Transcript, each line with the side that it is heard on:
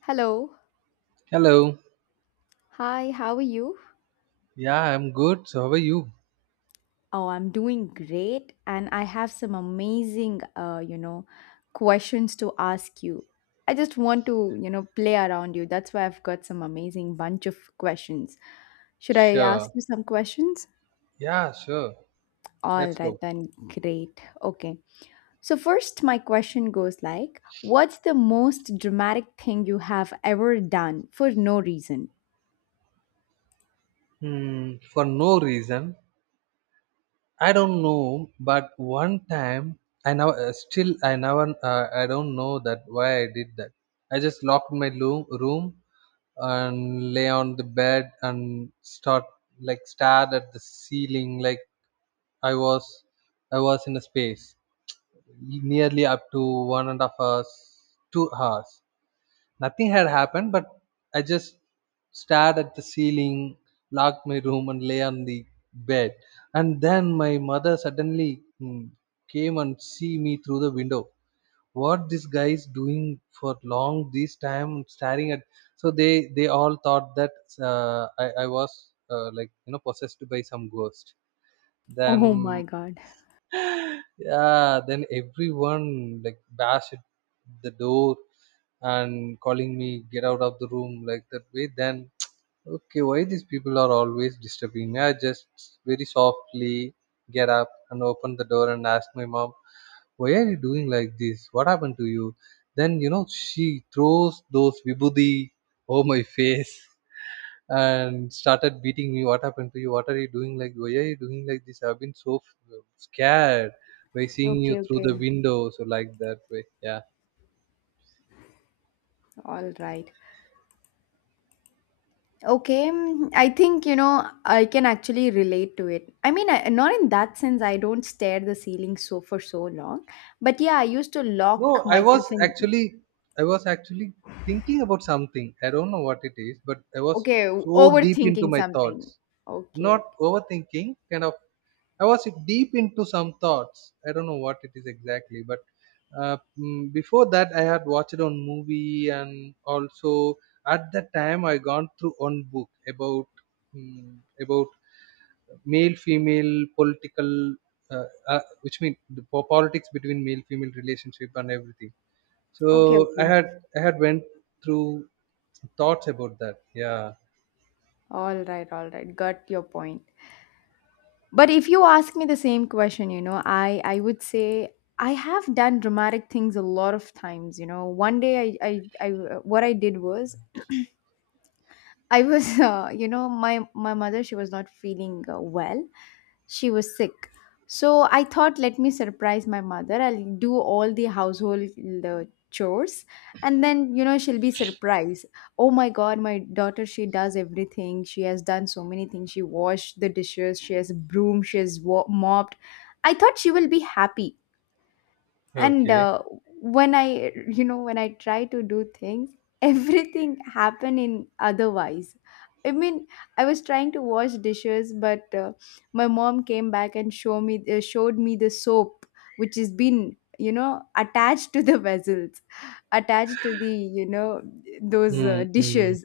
left: Hello.
right: Hello.
left: Hi, how are you?
right: Yeah, I'm good. So how are you?
left: Oh, I'm doing great, and I have some amazing, questions to ask you. I just want to, play around you. That's why I've got some amazing bunch of questions. Should I ask
right: Sure.
left: you some questions?
right: Yeah, sure.
left: All
right: Let's
left: right,
right: go.
left: then, great. Okay. So, first, my question goes like, what's the most dramatic thing you have ever done for no reason?
right: Hmm, for no reason. I don't know, but one time I now still I never I don't know that why I did that. I just locked my room and lay on the bed and start like stared at the ceiling like I was I was in a space nearly up to 1.5 hours, 2 hours. Nothing had happened, but I just stared at the ceiling, locked my room, and lay on the bed. And then my mother suddenly came and see me through the window. What this guy is doing for long this time, staring at. So they all thought that I was like possessed by some ghost.
left: Oh my
right: Then
left: God.
right: yeah, then everyone like bashed the door and calling me get out of the room, like that way. Then okay, why these people are always disturbing me? I just very softly get up and open the door and ask my mom, why are you doing like this? What happened to you? Then she throws those vibhuti over my face and started beating me. What happened to you? What are you doing? Like, why are you doing like this? I've been so scared by seeing you
left: Okay,
right: through
left: okay.
right: the window. So, like that way, yeah.
left: All right. Okay, I think you know I can actually relate to it. I mean, I, not in that sense. I don't stare at the ceiling so for so long, but yeah, I used to lock
right: No, I
left: myself
right: was
left: in.
right: actually, I was actually thinking about something. I don't know what it is, but I was
left: Okay,
right: so deep into
left: overthinking
right: my thoughts.
left: something. Okay,
right: Not
left: okay,
right: overthinking kind of. I was deep into some thoughts. I don't know what it is exactly, but before that I had watched on movie, and also at that time I gone through one book about mm, about male female political which mean the politics between male female relationship and everything. So
left: okay,
right: i
left: okay.
right: had i had went through thoughts about that, yeah.
left: All right, all right. Got your point. But if you ask me the same question, you know, I would say I have done dramatic things a lot of times. You know, one day I what I did was I was, you know, my mother she was not feeling well. She was sick. So I thought, let me surprise my mother. I'll do all the household uh, chores, and then you know she'll be surprised. Oh my God, my daughter! She does everything. She has done so many things. She washed the dishes. She has broomed. She has mopped. I thought she will be happy and
right: Okay.
left: when I you know when I try to do things everything happen in otherwise. I mean, I was trying to wash dishes but my mom came back and showed me the soap which has been you know attached to the vessels attached to the you know those
right: Mm, mm.
left: dishes.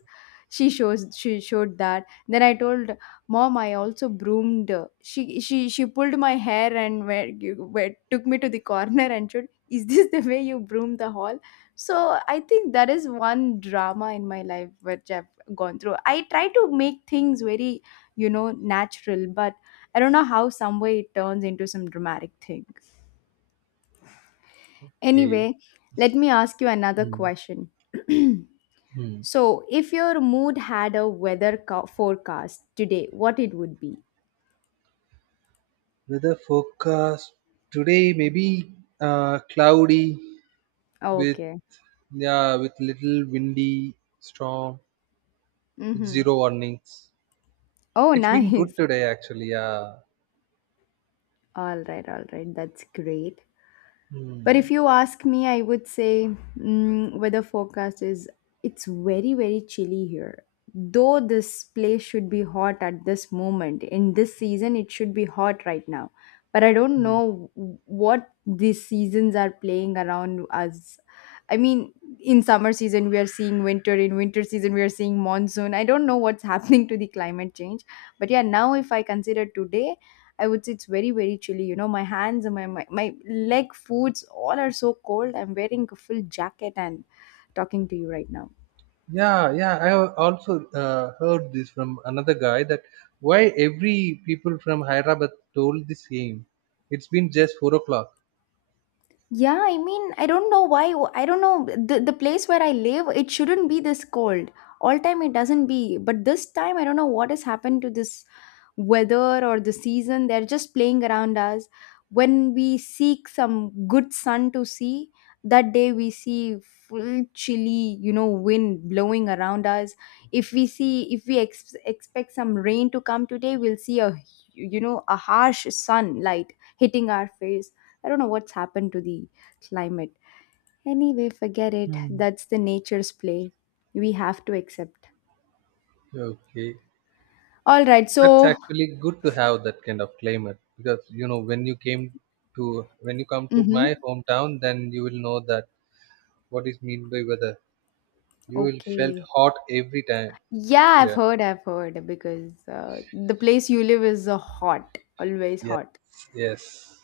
left: She shows she showed that then I told Mom, I also broomed. She pulled my hair and where took me to the corner and said, "Is this the way you broom the hall?" So I think that is one drama in my life which I've gone through. I try to make things very you know natural, but I don't know how some way it turns into some dramatic thing.
right: Okay.
left: Anyway, let me ask you another
right: Hmm.
left: question.
right: Hmm.
left: So, if your mood had a forecast today, what it would be?
right: Weather forecast today, maybe cloudy with,
left: Okay.
right: yeah, with little windy storm with
left: Mm-hmm.
right: zero warnings.
left: Oh,
right: It's been good
left: nice.
right: today actually. Yeah.
left: All right, all right. That's great. But
right: Hmm.
left: if you ask me, I would say weather forecast is it's very, very chilly here. Though this place should be hot at this moment, in this season, it should be hot right now. But I don't
right: Hmm.
left: know what these seasons are playing around us. I mean, in summer season, we are seeing winter. In winter season, we are seeing monsoon. I don't know what's happening to the climate change. But yeah, now if I consider today, I would say it's very, very chilly. You know, my hands and my leg foods all are so cold. I'm wearing a full jacket and talking to you right now.
right: Yeah, yeah. I also heard this from another guy that why every people from Hyderabad told the same. It's been just 4 o'clock.
left: Yeah, I mean, I don't know why. I don't know the place where I live. It shouldn't be this cold. All time it doesn't be, but this time I don't know what has happened to this weather or the season. They're just playing around us. When we seek some good sun to see, that day we see full chilly, you know, wind blowing around us. If we see, if we ex- expect some rain to come today, we'll see a, you know, a harsh sunlight hitting our face. I don't know what's happened to the climate. Anyway, forget it.
right: Hmm.
left: That's the nature's play. We have to accept.
right: Okay.
left: All right.
right: That's
left: So,
right: actually good to have that kind of climate because you know when you come to
left: mm-hmm.
right: my hometown, then you will know that what is mean by weather. You will felt
left: Okay.
right: hot every time
left: Yeah, I've
right: here.
left: heard. I've heard because the place you live is hot, always
right: Yes,
left: hot.
right: yes.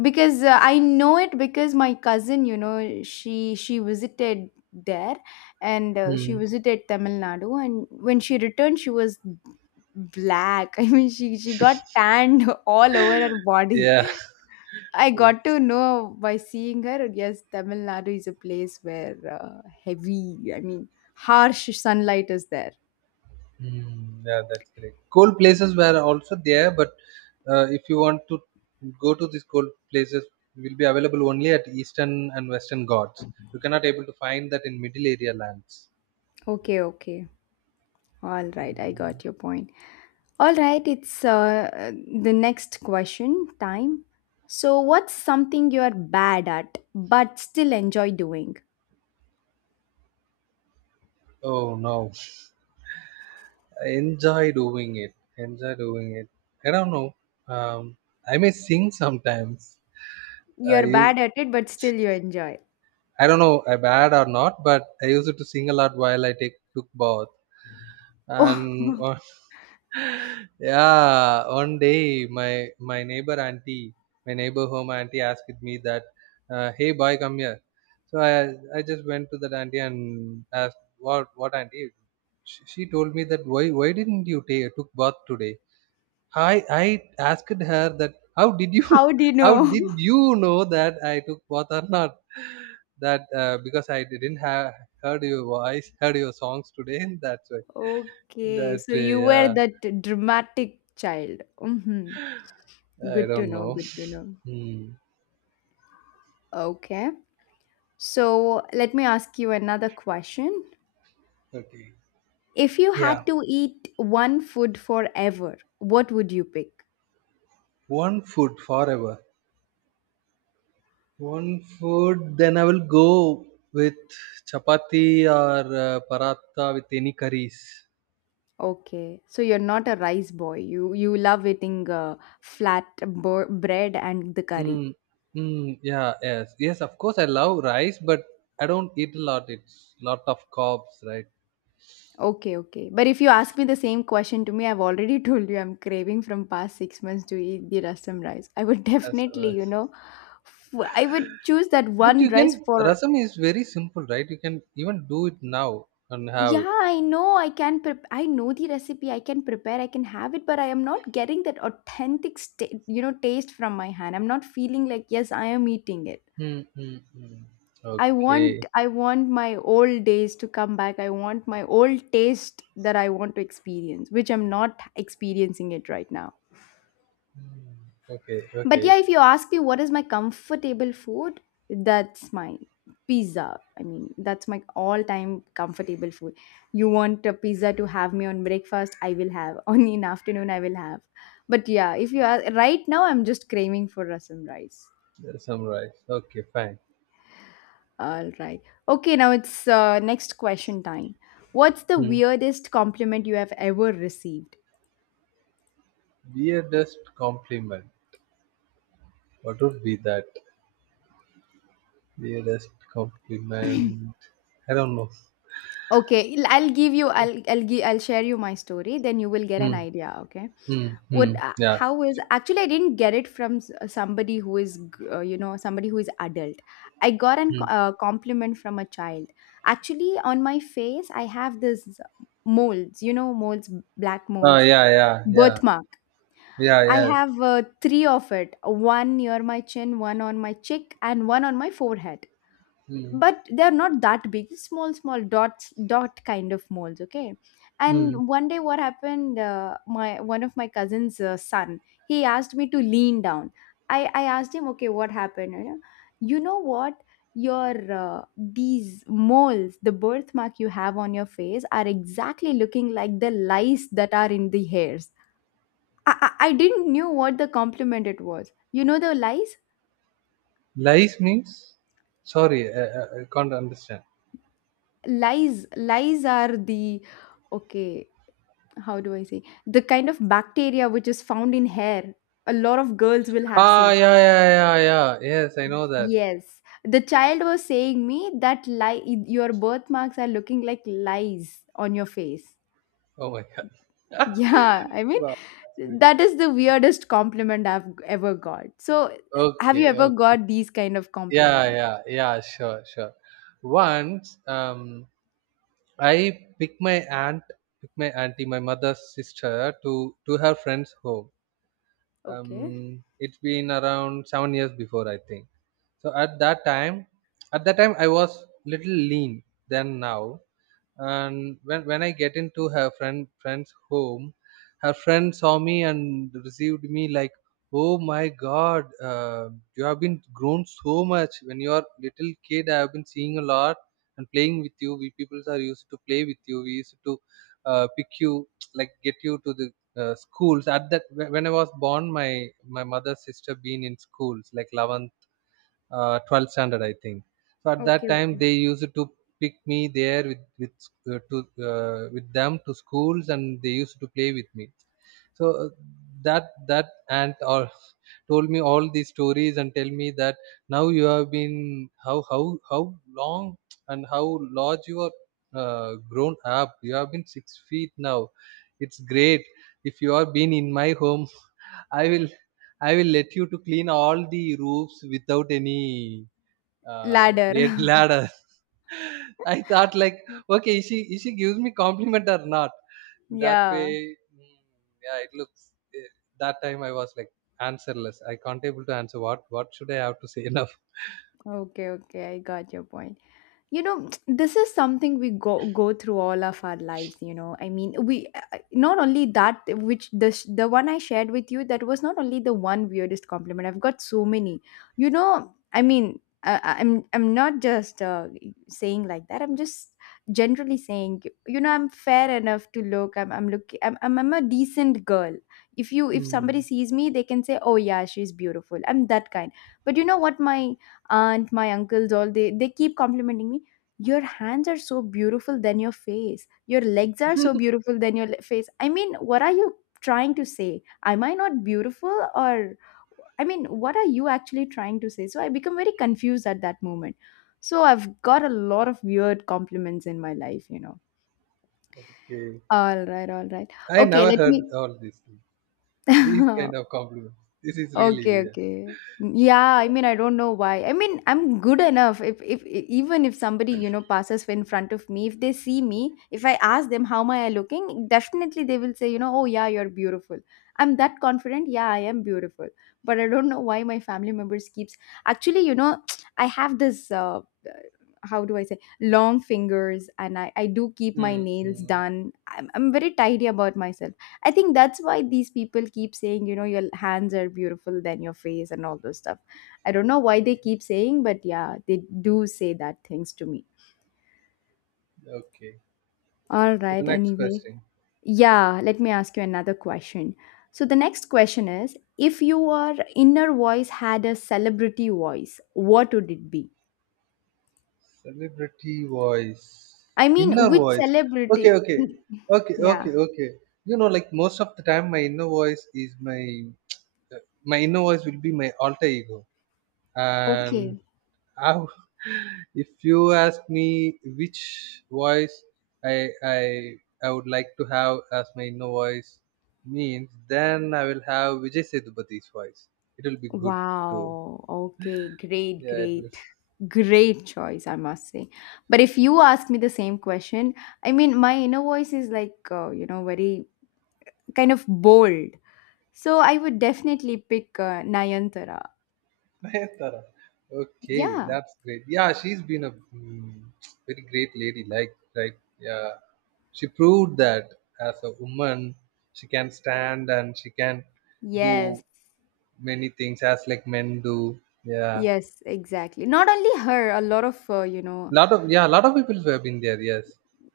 left: Because I know it because my cousin, you know, she visited there, and she
right: Hmm.
left: visited Tamil Nadu, and when she returned, she was black. I mean, she got tanned all over her body.
right: Yeah.
left: I got
right: Yes.
left: to know by seeing her. Yes, Tamil Nadu is a place where heavy, I mean, harsh sunlight is there.
right: Hmm. Yeah, that's great. Cold places were also there, but if you want to go to these cold places, will be available only at Eastern and Western Ghats. You cannot able to find that in middle area lands.
left: Okay, okay. All right, I got your point. All right, it's the next question time. So, what's something you are bad at but still enjoy doing?
right: Oh no. Enjoy doing it. Enjoy doing it. I don't know. Um, I may sing sometimes. I
left: You're
right: u-
left: bad at it, but still you enjoy.
right: I don't know if bad or not, but I used to sing a lot while I take took bath.
left: Oh,
right: And yeah, one day my neighbor home auntie asked me that, "Hey boy, come here." So I just went to that auntie and asked, "What auntie?" She told me that why didn't you take took bath today? I asked her that how did you
left: how do you
right: how
left: know?
right: did you know that I took bath or not? That because I didn't have heard your voice, heard your songs today. That's why.
left: Okay, so you
right: That
left: were that dramatic child. Hmm.
right: yeah, I
left: Good to
right: don't
left: know,
right: know.
left: good to know.
right: Hmm.
left: Okay. So let me ask you another question.
right: Okay.
left: If you
right: Yeah.
left: had to eat one food forever, what would you pick?
right: One food forever. One food. Then I will go with chapati or paratha with any curries.
left: Okay. So you're not a rice boy. You love eating flat bread and the curry.
right: Mm, mm, yeah, yes, yes. Of course, I love rice, but I don't eat a lot. It's lot of carbs, right?
left: Okay, okay. But if you ask me the same question to me, I've already told you I'm craving from past 6 months to eat the rasam rice. I would
right: As far
left: definitely, you
right: as-
left: know, I would choose that
right: but
left: one
right: you
left: rice
right: can,
left: for.
right: rasam is very simple, right? You can even do it now and have it.
left: Yeah, I know. I can prep. I know the recipe. I can prepare. I can have it, but I am not getting that authentic, you know, taste from my hand. I'm not feeling like yes, I am eating it.
right: Mm, mm, mm. Okay,
left: I want my old days to come back. I want my old taste that I want to experience, which I'm not experiencing it right now.
right: okay,
left: But
right: okay.
left: yeah, if you ask me what is my comfortable food, that's my pizza. I mean, that's my all time comfortable food. You want a pizza to have me on breakfast, I will have. Only in afternoon, I will have. But yeah, if you ask, right now, I'm just craving for rasam rice.
right: Rasam rice. Okay, fine.
left: All right. Okay, now it's next question time. What's the
right: Mm.
left: weirdest compliment you have ever received?
right: Weirdest compliment. What would be that? Weirdest compliment. I don't know.
left: Okay, I'll give you. I'll share you my story. Then you will get an
right: Mm,
left: idea. Okay.
right: mm,
left: What
right: mm. Yeah.
left: how is actually I didn't get it somebody who is you know somebody who is adult. I got an
right: Mm.
left: compliment from a child. Actually on my face I have this molds you know molds, black
right: Oh,
left: molds,
right: yeah, yeah, yeah.
left: birthmark.
right: Yeah,
left: I
right: yes.
left: have three of it, one near my chin, one on my cheek and one on my forehead.
right: Mm.
left: But they're not that big, small small dots dot kind of molds okay.
right: Mm.
left: And one day what happened, my one of my cousin's son he asked me to lean down. I asked him okay what happened, you know what, your these moles the birthmark you have on your face are exactly looking like the lice that are in the hairs. I didn't knew what the compliment it was you know the lice.
right: Lies means? Sorry, I can't understand.
left: Lice are the, okay, how do I say, the kind of bacteria which is found in hair, a lot of girls will have
right: Ah,
left: seen.
right: yeah, yeah, yeah, yeah. Yes, I know that.
left: Yes. The child was saying me that lie your birthmarks are looking like lies on your face.
right: Oh my God.
left: Yeah, I mean
right: Wow. That's good.
left: that is the weirdest compliment I've ever got. So, have
right: Okay,
left: you ever
right: okay.
left: got these kind of
right: Yeah,
left: compliment?
right: yeah, yeah, sure, sure. Once, I picked my auntie, my mother's sister, to her friend's home.
left: Okay.
right: It's been around 7 years before, I think. So at that time, I was little lean than now. And when I get into her friend's home, her friend saw me and received me like, oh my god, you have been grown so much. When you are little kid, I have been seeing a lot and playing with you. We people are used to play with you. We used to pick you like get you to the schools. At that when when I was born, my mother's sister been in schools like 11th 12th standard, I think. So at that
left: Okay,
right: time,
left: okay.
right: they used to pick me there uh, to with them to schools, and they used to play with me. So that aunt or told me all these stories and tell me that now you have been how how how long and how large you are, grown up. You have been 6 feet now. It's great. If you are been in my home, i will I will let you to clean all the roofs without any
left: Ladder.
right: ladder. I thought like, okay, is she gives me compliment or not, that way.
left: Yeah.
right: Mm, yeah, it looks, eh, that time I was like answerless. I can't able to answer what should I have to say enough.
left: Okay, okay. I got your point. You know this is something we go through all of our lives, you know. I mean we, not only that, which the the one I shared with you, that was not only the one weirdest compliment I've got, so many, you know. I mean I- am I'm not just saying like that, I'm just generally saying, you know, I'm fair enough to look, I'm looking. I'm a decent girl. If you, if somebody
right: Hmm.
left: sees me, they can say oh yeah she's beautiful, I'm that kind. But you know what, my aunt, my uncles, all they keep complimenting me, your hands are so beautiful than your face, your legs are so beautiful than your face. I mean what are you trying to say, am I not beautiful or, I mean what are you actually trying to say, so I become very confused at that moment. So I've got a lot of weird compliments in my life, you know.
right: Okay,
left: All right, all right.
right: I
left: Okay,
right: never
left: let
right: heard all these things,
left: me
right: these kind of compliments. This is really
left: Okay,
right: weird.
left: okay. Yeah, I mean, I don't know why. I mean, I'm good enough. If e, even if somebody you know passes in front of me, if they see me, if I ask them how am I looking, definitely they will say, you know, oh yeah, you're beautiful. I'm that confident. Yeah, I am beautiful. But I don't know why my family members keeps. Actually, you know, I have this. Uh, how do I say, long fingers, and I do keep my nails
right: Mm-hmm.
left: done. I'm very tidy about myself. I think that's why these people keep saying, you know, your hands are beautiful than your face and all those stuff. I don't know why they keep saying, but yeah, they do say that things to me.
right: Okay,
left: All
right: so the
left: right,
right: next
left: anyway.
right: question.
left: Yeah, let me ask you another question. So the next question is, if your inner voice had a celebrity voice, what would it be?
right: Celebrity voice,
left: I mean,
right: inner
left: which
right: voice. Okay,
left: celebrity?
right: okay, okay,
left: Yeah.
right: okay, okay. You know, like most of the time, my inner voice will be my alter ego. And
left: Okay.
right: I, w- if you ask me which voice I I I would like to have as my inner voice means, then I will have Vijay Sethupathi voice. It will be good too.
left: Wow. Okay. Great,
right: Yeah, it will.
left: great, great choice, I must say. But if you ask me the same question, I mean, my inner voice is like, you know, very kind of bold. So I would definitely pick Nayantara.
right: Nayantara. Okay,
left: Yeah.
right: that's great. Yeah, she's been a very great lady. Like, yeah, she proved that as a woman, she can stand and she can
left: Yes.
right: do many things as like men do. Yeah,
left: Yes, exactly. Not only her, a lot of, you know,
right: lot of, yeah, lot of people who have been there. Yes,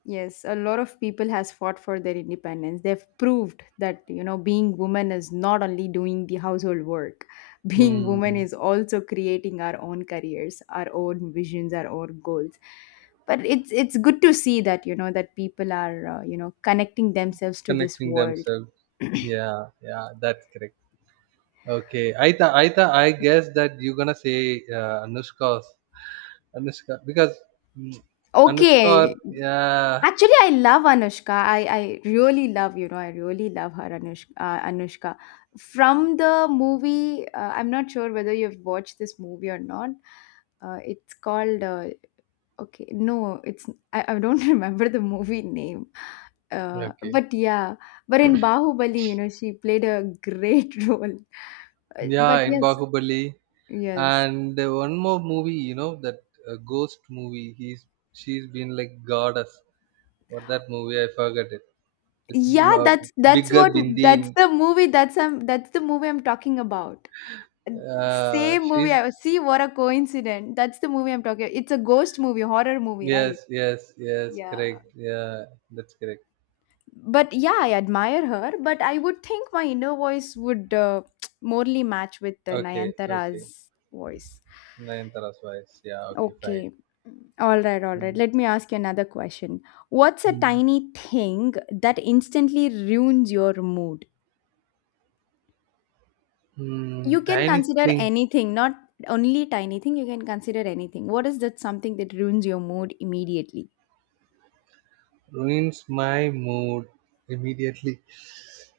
left: yes, a lot of people has fought for their independence. They've proved that, you know, being woman is not only doing the household work. Being woman
right: mm,
left: is also creating our own careers, our own visions, our own goals. But it's good to see that, you know, that people are, you know, connecting themselves to this
right: connecting
left: world.
right: themselves. Yeah, yeah, that's correct. Okay, I thought I guess that you're gonna say Anushka, because mm,
left: Okay.
right: yeah,
left: Actually, I love Anushka. I really love, you know, I really love her, Anushka. Anushka. From the movie, I'm not sure whether you've watched this movie or not. It's called, okay, no, it's, I don't remember the movie name.
right: okay,
left: But yeah, but in Bahubali, you know, she played a great role.
right: yeah,
left: But
right: in
left: yes,
right: Bahubali,
left: yes.
right: and one more movie, that ghost movie. He's she's been like goddess. What that movie? I forgot it. With
left: Yeah, that's
right: bigger
left: what
right: Bindi
left: that's
right: in.
left: the movie that's um that's the movie I'm talking about. Same movie. I
right: She's
left: was see what a coincidence. That's the movie I'm talking. It's a ghost movie, horror movie, right?
right: Yes, yes, yes,
left: Yeah.
right: correct. Yeah, that's correct.
left: But yeah, I admire her. But I would think my inner voice would morely match with
right: Okay, okay.
left: Nayantara's voice.
right: Nayantara's voice. Yeah, okay, fine.
left: Okay. All right, all right.
right: Mm.
left: Let me ask you another question. What's a
right: Mm.
left: tiny thing that instantly ruins your mood?
right: Mm,
left: You can
right: tiny
left: consider
right: thing.
left: anything, not only tiny thing. You can consider anything. What is that something that ruins your mood immediately?
right: Ruins my mood immediately,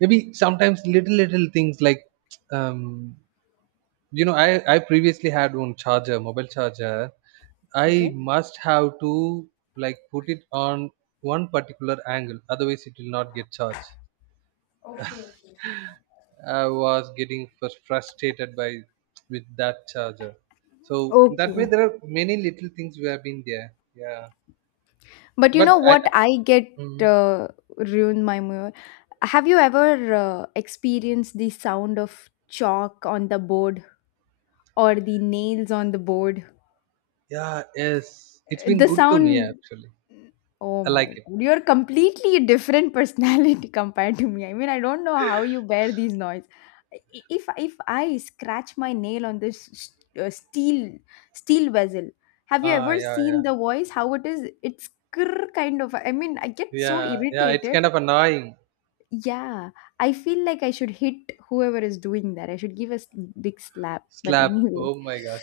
right: maybe sometimes little little things like, um you know i I previously had one charger, mobile charger. I
left: Okay.
right: must have to like put it on one particular angle, otherwise it will not get charged. I was getting frustrated by with that charger. So in that
left: Okay.
right: way, there are many little things we have been there, yeah.
left: But you
right: But
left: know what I get
right: mm,
left: uh, ruined my mood. Have you ever experienced the sound of chalk on the board or the nails on the board?
right: yeah, yes, it's been
left: The
right: good to me
left: sound.
right: actually.
left: Oh
right: I
left: my
right: like it.
left: God. You're completely a different personality compared to me. I mean, I don't know how you bear these noise. I- if I scratch my nail on this uh, steel steel vessel, have you
right: Ah,
left: ever
right: yeah,
left: seen
right: yeah,
left: the voice? How it is? It's krr kind of. I mean, I get so
right: yeah, yeah. It's
left: irritated.
right: kind of annoying.
left: Yeah, I feel like I should hit whoever is doing that. I should give a big slap. But
right: Slap.
left: anyway,
right: Oh my god.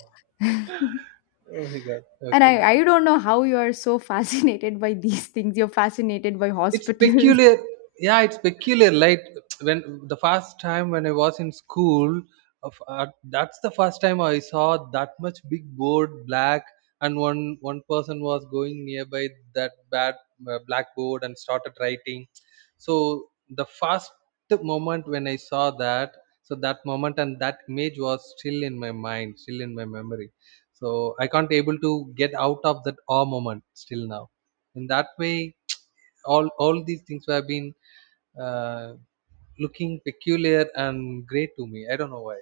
right: Oh my god.
left: and I
right: Okay.
left: I don't know how you are so fascinated by these things. You're fascinated by
right: It's
left: hospitals.
right: peculiar. Yeah, it's peculiar. Like when the first time when I was in school of that's the first time I saw that much big board black, and one person was going nearby that bad blackboard and started writing. So the first moment when I saw that, so that moment and that image was still in my mind, still in my memory. So I can't able to get out of that awe moment still now. In that way, all these things have been uh, looking peculiar and great to me. I don't know why.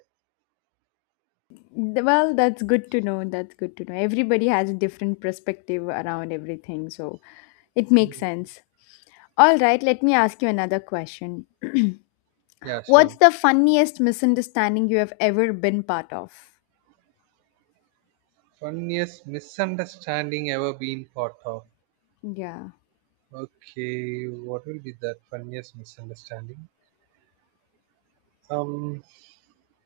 left: Well, that's good to know. That's good to know. Everybody has a different perspective around everything, so it makes sense. All right, let me ask you another question.
right: Yeah,
left: What's
right: sure.
left: the funniest misunderstanding you have ever been part of?
right: Funniest misunderstanding ever been part of.
left: Yeah.
right: Okay, what will be that funniest misunderstanding? Um,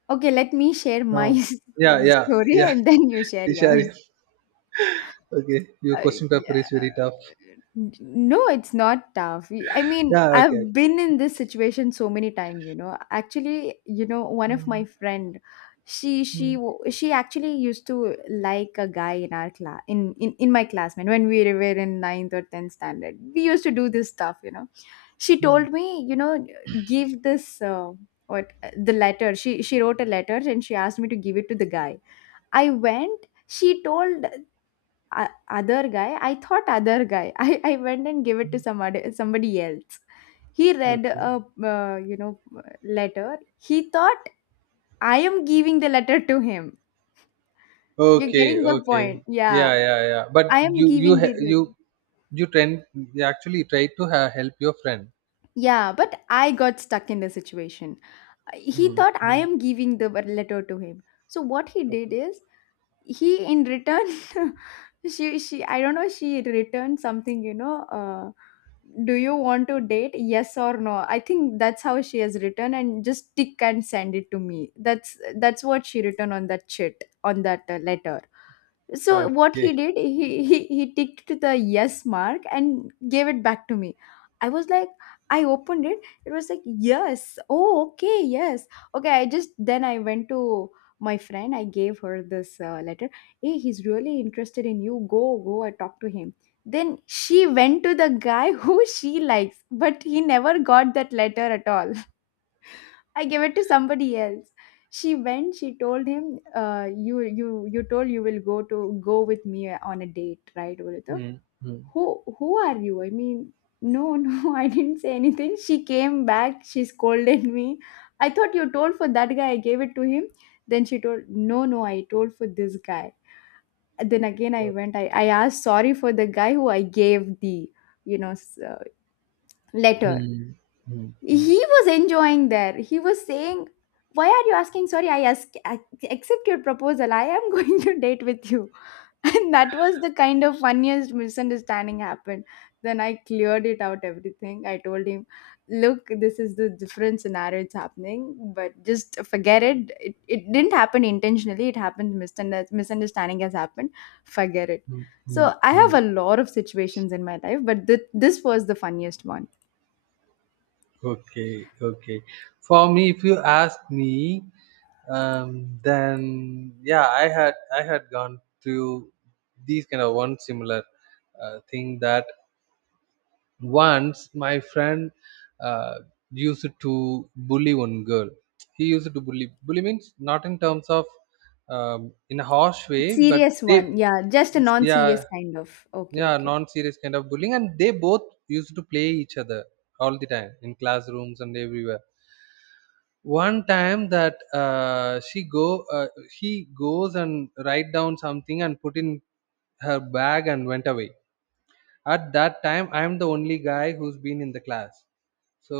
left: Okay, let me share my
right: no. Yeah, yeah,
left: story
right: yeah.
left: and then you share yours.
right: Ishari. Okay, your
left: Uh,
right: question paper is
left: yeah.
right: very tough.
left: No, it's not tough. I mean,
right: Yeah,
left: I've
right: okay.
left: been in this situation so many times, you know. Actually, you know, one of my
right: Mm,
left: friend, she she
right: mm,
left: w- she actually used to like a guy in our class in, in my classmate when we were in ninth or tenth standard. We used to do this stuff, you know. She
right: mm.
left: told me, you know, give this what the letter. She wrote a letter and she asked me to give it to the guy. I went. She told o- other guy, I thought other guy. I went and gave it to some other, somebody else. He read
right: Okay.
left: a you know letter. He thought I am giving the letter to him. You're
right: Okay,
left: getting the
right: okay.
left: point? Yeah,
right: Yeah, yeah, yeah. But
left: I am giving the letter.
right: you tend you actually try to help your friend.
left: Yeah, but I got stuck in the situation. He
right: Hmm.
left: thought I
right: Hmm.
left: am giving the letter to him, so what he did
right: Okay.
left: is he in return she I don't know, she returned something, you know, do you want to date, yes or no? I think that's how she has written and just tick and send it to me. That's what she written on that chit, on that letter. So what
right: Okay.
left: he did, he ticked the yes mark and gave it back to me. I was like, I opened it. It was like yes. Oh, okay, yes. Okay, I just then I went to my friend. I gave her this letter. Hey, he's really interested in you. Go, go. I talk to him. Then she went to the guy who she likes, but he never got that letter at all. I gave it to somebody else. She went. She told him, "You, you, you told you will go to go with me on a date, right, Urito?
right: Hmm. Hmm.
left: Who are you?" I mean, no, no, I didn't say anything. She came back. She scolded me. I thought you told for that guy. I gave it to him. Then she told, no, no, I told for this guy. And then again, I went. I asked sorry for the guy who I gave the, you know, letter.
right: Hmm. Hmm. Hmm.
left: He was enjoying there. He was saying, why are you asking sorry? I accept your proposal. I am going to date with you. And that was the kind of funniest misunderstanding happened. Then I cleared it out everything. I told him, look, this is the different scenario it's happening, but just forget it. It didn't happen intentionally. It happened. Misunderstanding has happened. Forget it.
right: Hmm. Hmm.
left: So I have
right: Hmm.
left: a lot of situations in my life, but this was the funniest one.
right: Okay. Okay. For me, if you ask me, then yeah, I had gone through these kind of one similar thing that once my friend uh, used to bully one girl. He used to bully, bully means not in terms of in a harsh way, but
left: Serious
right: they,
left: one. Yeah, just a non-serious
right: yeah,
left: kind of. Okay,
right: yeah,
left: okay.
right: non-serious kind of bullying, and they both used to play each other all the time in classrooms and everywhere. One time that she go he goes and write down something and put in her bag and went away. At that time I am the only guy who's been in the class. So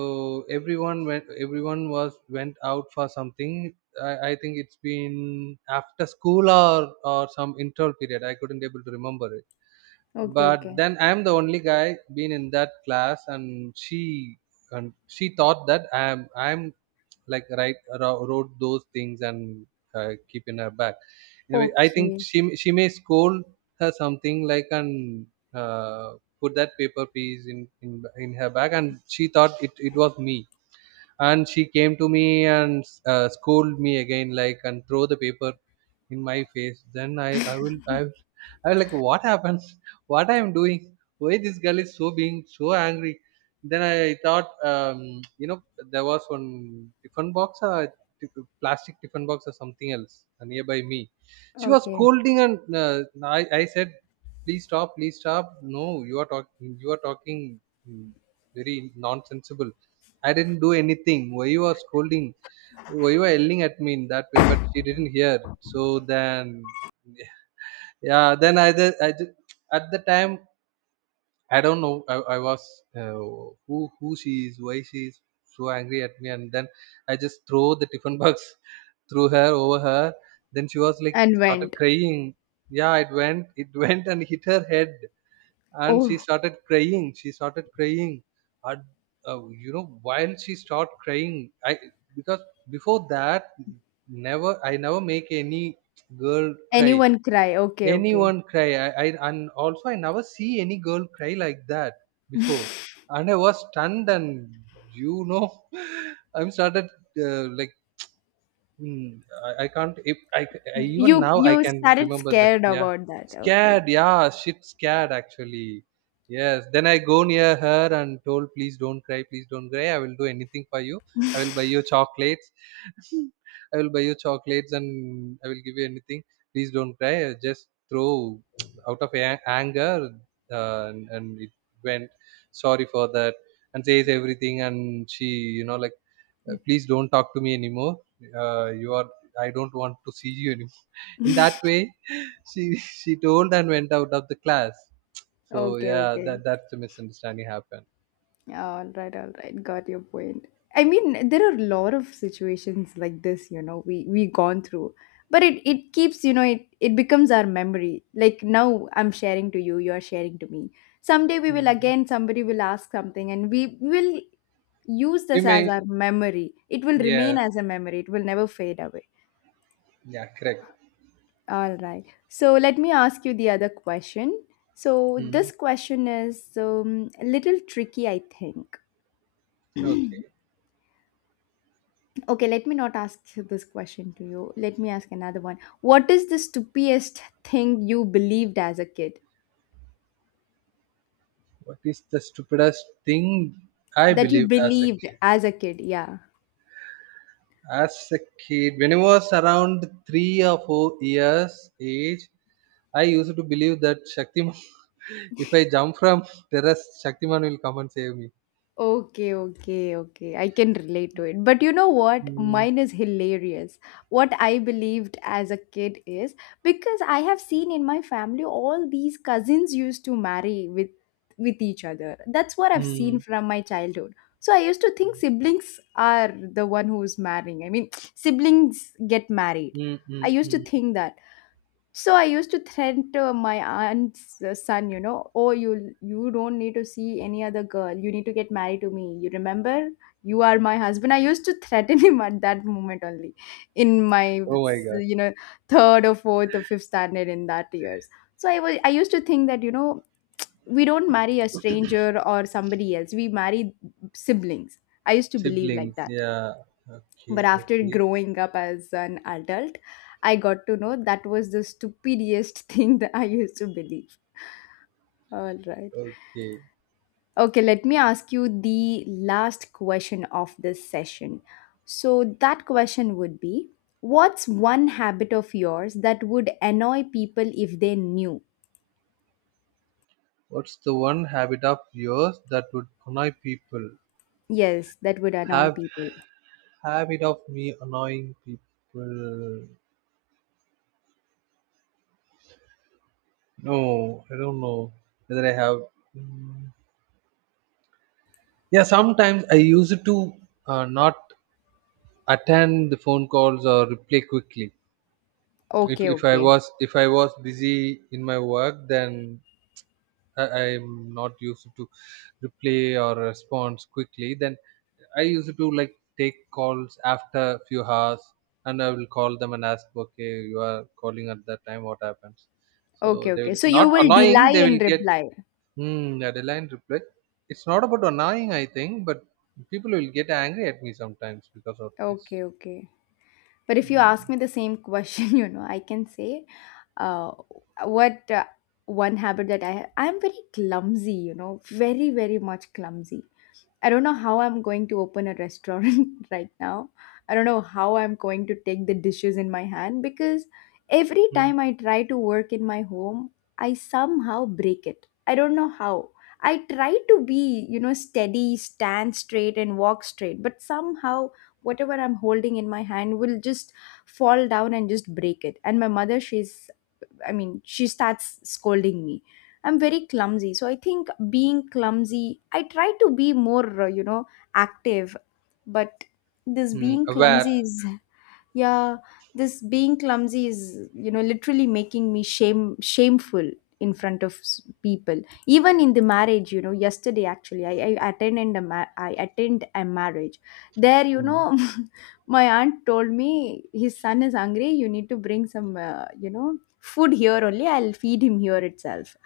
right: everyone went, everyone was went out for something. I think it's been after school or some interval period. I couldn't able to remember it.
left: Okay,
right: But
left: okay.
right: then I'm the only guy been in that class, and she thought that I'm like wrote those things and keep in her back. Anyway, I think
left: Okay.
right: she may scold her something like, and uh, put that paper piece in her bag, and she thought it was me. And she came to me and scolded me again, like, and throw the paper in my face. Then I was like, what happened, what I am doing, why this girl is so being so angry. Then I thought, there was one tiffin box or t- plastic tiffin box or something else nearby me. She was
left: Okay.
right: scolding, and I said, please stop, please stop, no, you are talking, you are talking mm, very nonsensible. I didn't do anything. Why you are scolding? Why you are yelling at me in that way? But she didn't hear. So then, yeah. Then at the time, I don't know. I was uh, who she is, why she is so angry at me, and then I just throw the tiffin box through her, over her. Then she was like
left: And
right: started
left: went.
right: crying. Yeah, it went, it went and hit her head, and
left: Oh,
right: she started crying. And you know, while she started crying, I, because before that, never I never make any girl cry,
left: anyone cry. Okay, okay.
right: anyone cry. I and also I never see any girl cry like that before. And I was stunned and, you know, I'm started like, hmm. I can't. If I, c- I- Even
left: You
right: now I
left: you
right: can
left: started
right: remember that.
left: scared
right: Yeah,
left: about that. Okay.
right: scared. Yeah, shit, scared. Actually, yes. Then I go near her and told, please don't cry, please don't cry, I will do anything for you. I will buy you chocolates. I will buy you chocolates and I will give you anything. Please don't cry. I just throw out of anger, and it went, sorry for that, and says everything. And she, you know, like, please don't talk to me anymore, you are, I don't want to see you anymore, in that way. she she told and went out of the class. So
left: Okay,
right: yeah,
left: okay.
right: that, that's the misunderstanding happened.
left: All right, all right. Got your point. I mean, there are a lot of situations like this, you know, we gone through. But it keeps, you know, it becomes our memory. Like now I'm sharing to you, you're sharing to me. Someday we will
right: Mm.
left: again somebody will ask something and we will use
right: You
left: this as
right: may,
left: our memory. It will remain
right: yes,
left: as a memory. It will never fade away.
right: yeah, correct.
left: All right. So let me ask you the other question. So
right: Mm.
left: this question is a little tricky, I think.
right: Okay.
left: Okay, let me not ask this question to you. Let me ask another one. What is the stupidest thing you believed as a kid?
right: What is the stupidest thing I
left: That you
right: believe as a,
left: believed as a kid, yeah.
right: as a kid? When I was around 3 or 4 years age, I used to believe that Shaktiman, if I jump from terrace, Shaktiman will come and save me.
left: Okay, okay, okay. I can relate to it. But you know what?
right: Mm,
left: Mine is hilarious. What I believed as a kid is because I have seen in my family all these cousins used to marry with each other. That's what I've seen
right: mm,
left: from my childhood. So I used to think siblings are the one who's marrying. I mean, siblings get married.
right: mm,
left: I
right: mm,
left: used to
right: mm.
left: think that. So I used to threaten to my aunt's son, you know, oh, you don't need to see any other girl. You need to get married to me. You remember? You are my husband. I used to threaten him at that moment only, in my,
right: Oh my God,
left: you know, third or fourth or fifth standard in that years. So I used to think that, you know, we don't marry a stranger or somebody else. We marry siblings. I used to believe like
right: siblings.
left: that,
right: Yeah. Okay,
left: but after
right: okay,
left: growing up as an adult, I got to know that was the stupidest thing that I used to believe. All right.
right: okay.
left: Okay, let me ask you the last question of this session. So, that question would be, what's one habit of yours that would annoy people if they knew?
right: What's the one habit of yours that would annoy people?
left: Yes, that would annoy
right: Have
left: people.
right: habit of me annoying people? No, I don't know whether I have. Mm. Yeah, sometimes I use it to not attend the phone calls or reply quickly. If
left: Okay,
right: if I
left: okay.
right: was if I was busy in my work, then am not used to reply or response quickly. Then I used to like take calls after a few hours, and I will call them and ask, okay, you are calling at that time, what happens. So
left: Okay,
right: they
left: okay.
right: will
left: So, you
right: not
left: will
right: annoying,
left: delay
right: they
left: in
right: will get,
left: reply.
right: hmm, a deadline reply. It's not about annoying, I think, but people will get angry at me sometimes because of this.
left: Okay, okay. But if you ask me the same question, you know, I can say uh, what one habit that I have. I'm very clumsy, you know, very, very much clumsy. I don't know how I'm going to open a restaurant right now. I don't know how I'm going to take the dishes in my hand because every
right: Hmm.
left: time I try to work in my home, I somehow break it. I don't know how. I try to be, you know, steady, stand straight, and walk straight, but somehow whatever I'm holding in my hand will just fall down and just break it. And my mother, she's, I mean, she starts scolding me. I'm very clumsy. So I think being clumsy, I try to be more, you know, active, but this
right: Hmm.
left: being
right: Aware.
left: clumsy is yeah, this being clumsy is, you know, literally making me shameful in front of people, even in the marriage, you know, yesterday actually I attended a I attend a marriage there, you
right: Hmm.
left: know. My aunt told me his son is hungry, you need to bring some you know, food. Here only I'll feed him here itself.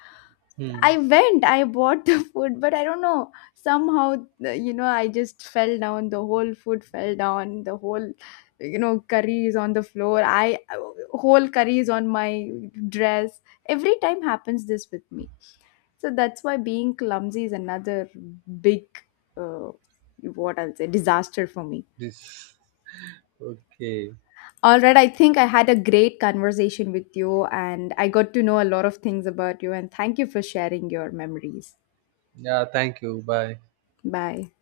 right: Hmm.
left: I went, I bought the food, but I don't know. Somehow, you know, I just fell down. The whole food fell down. The whole, you know, curry is on the floor. I Whole curry is on my dress. Every time happens this with me. So that's why being clumsy is another big, uh, what I'll say, disaster for me.
right: This, okay.
left: All right, I think I had a great conversation with you, and I got to know a lot of things about you. And thank you for sharing your memories.
right: Yeah, thank you, bye.
left: Bye.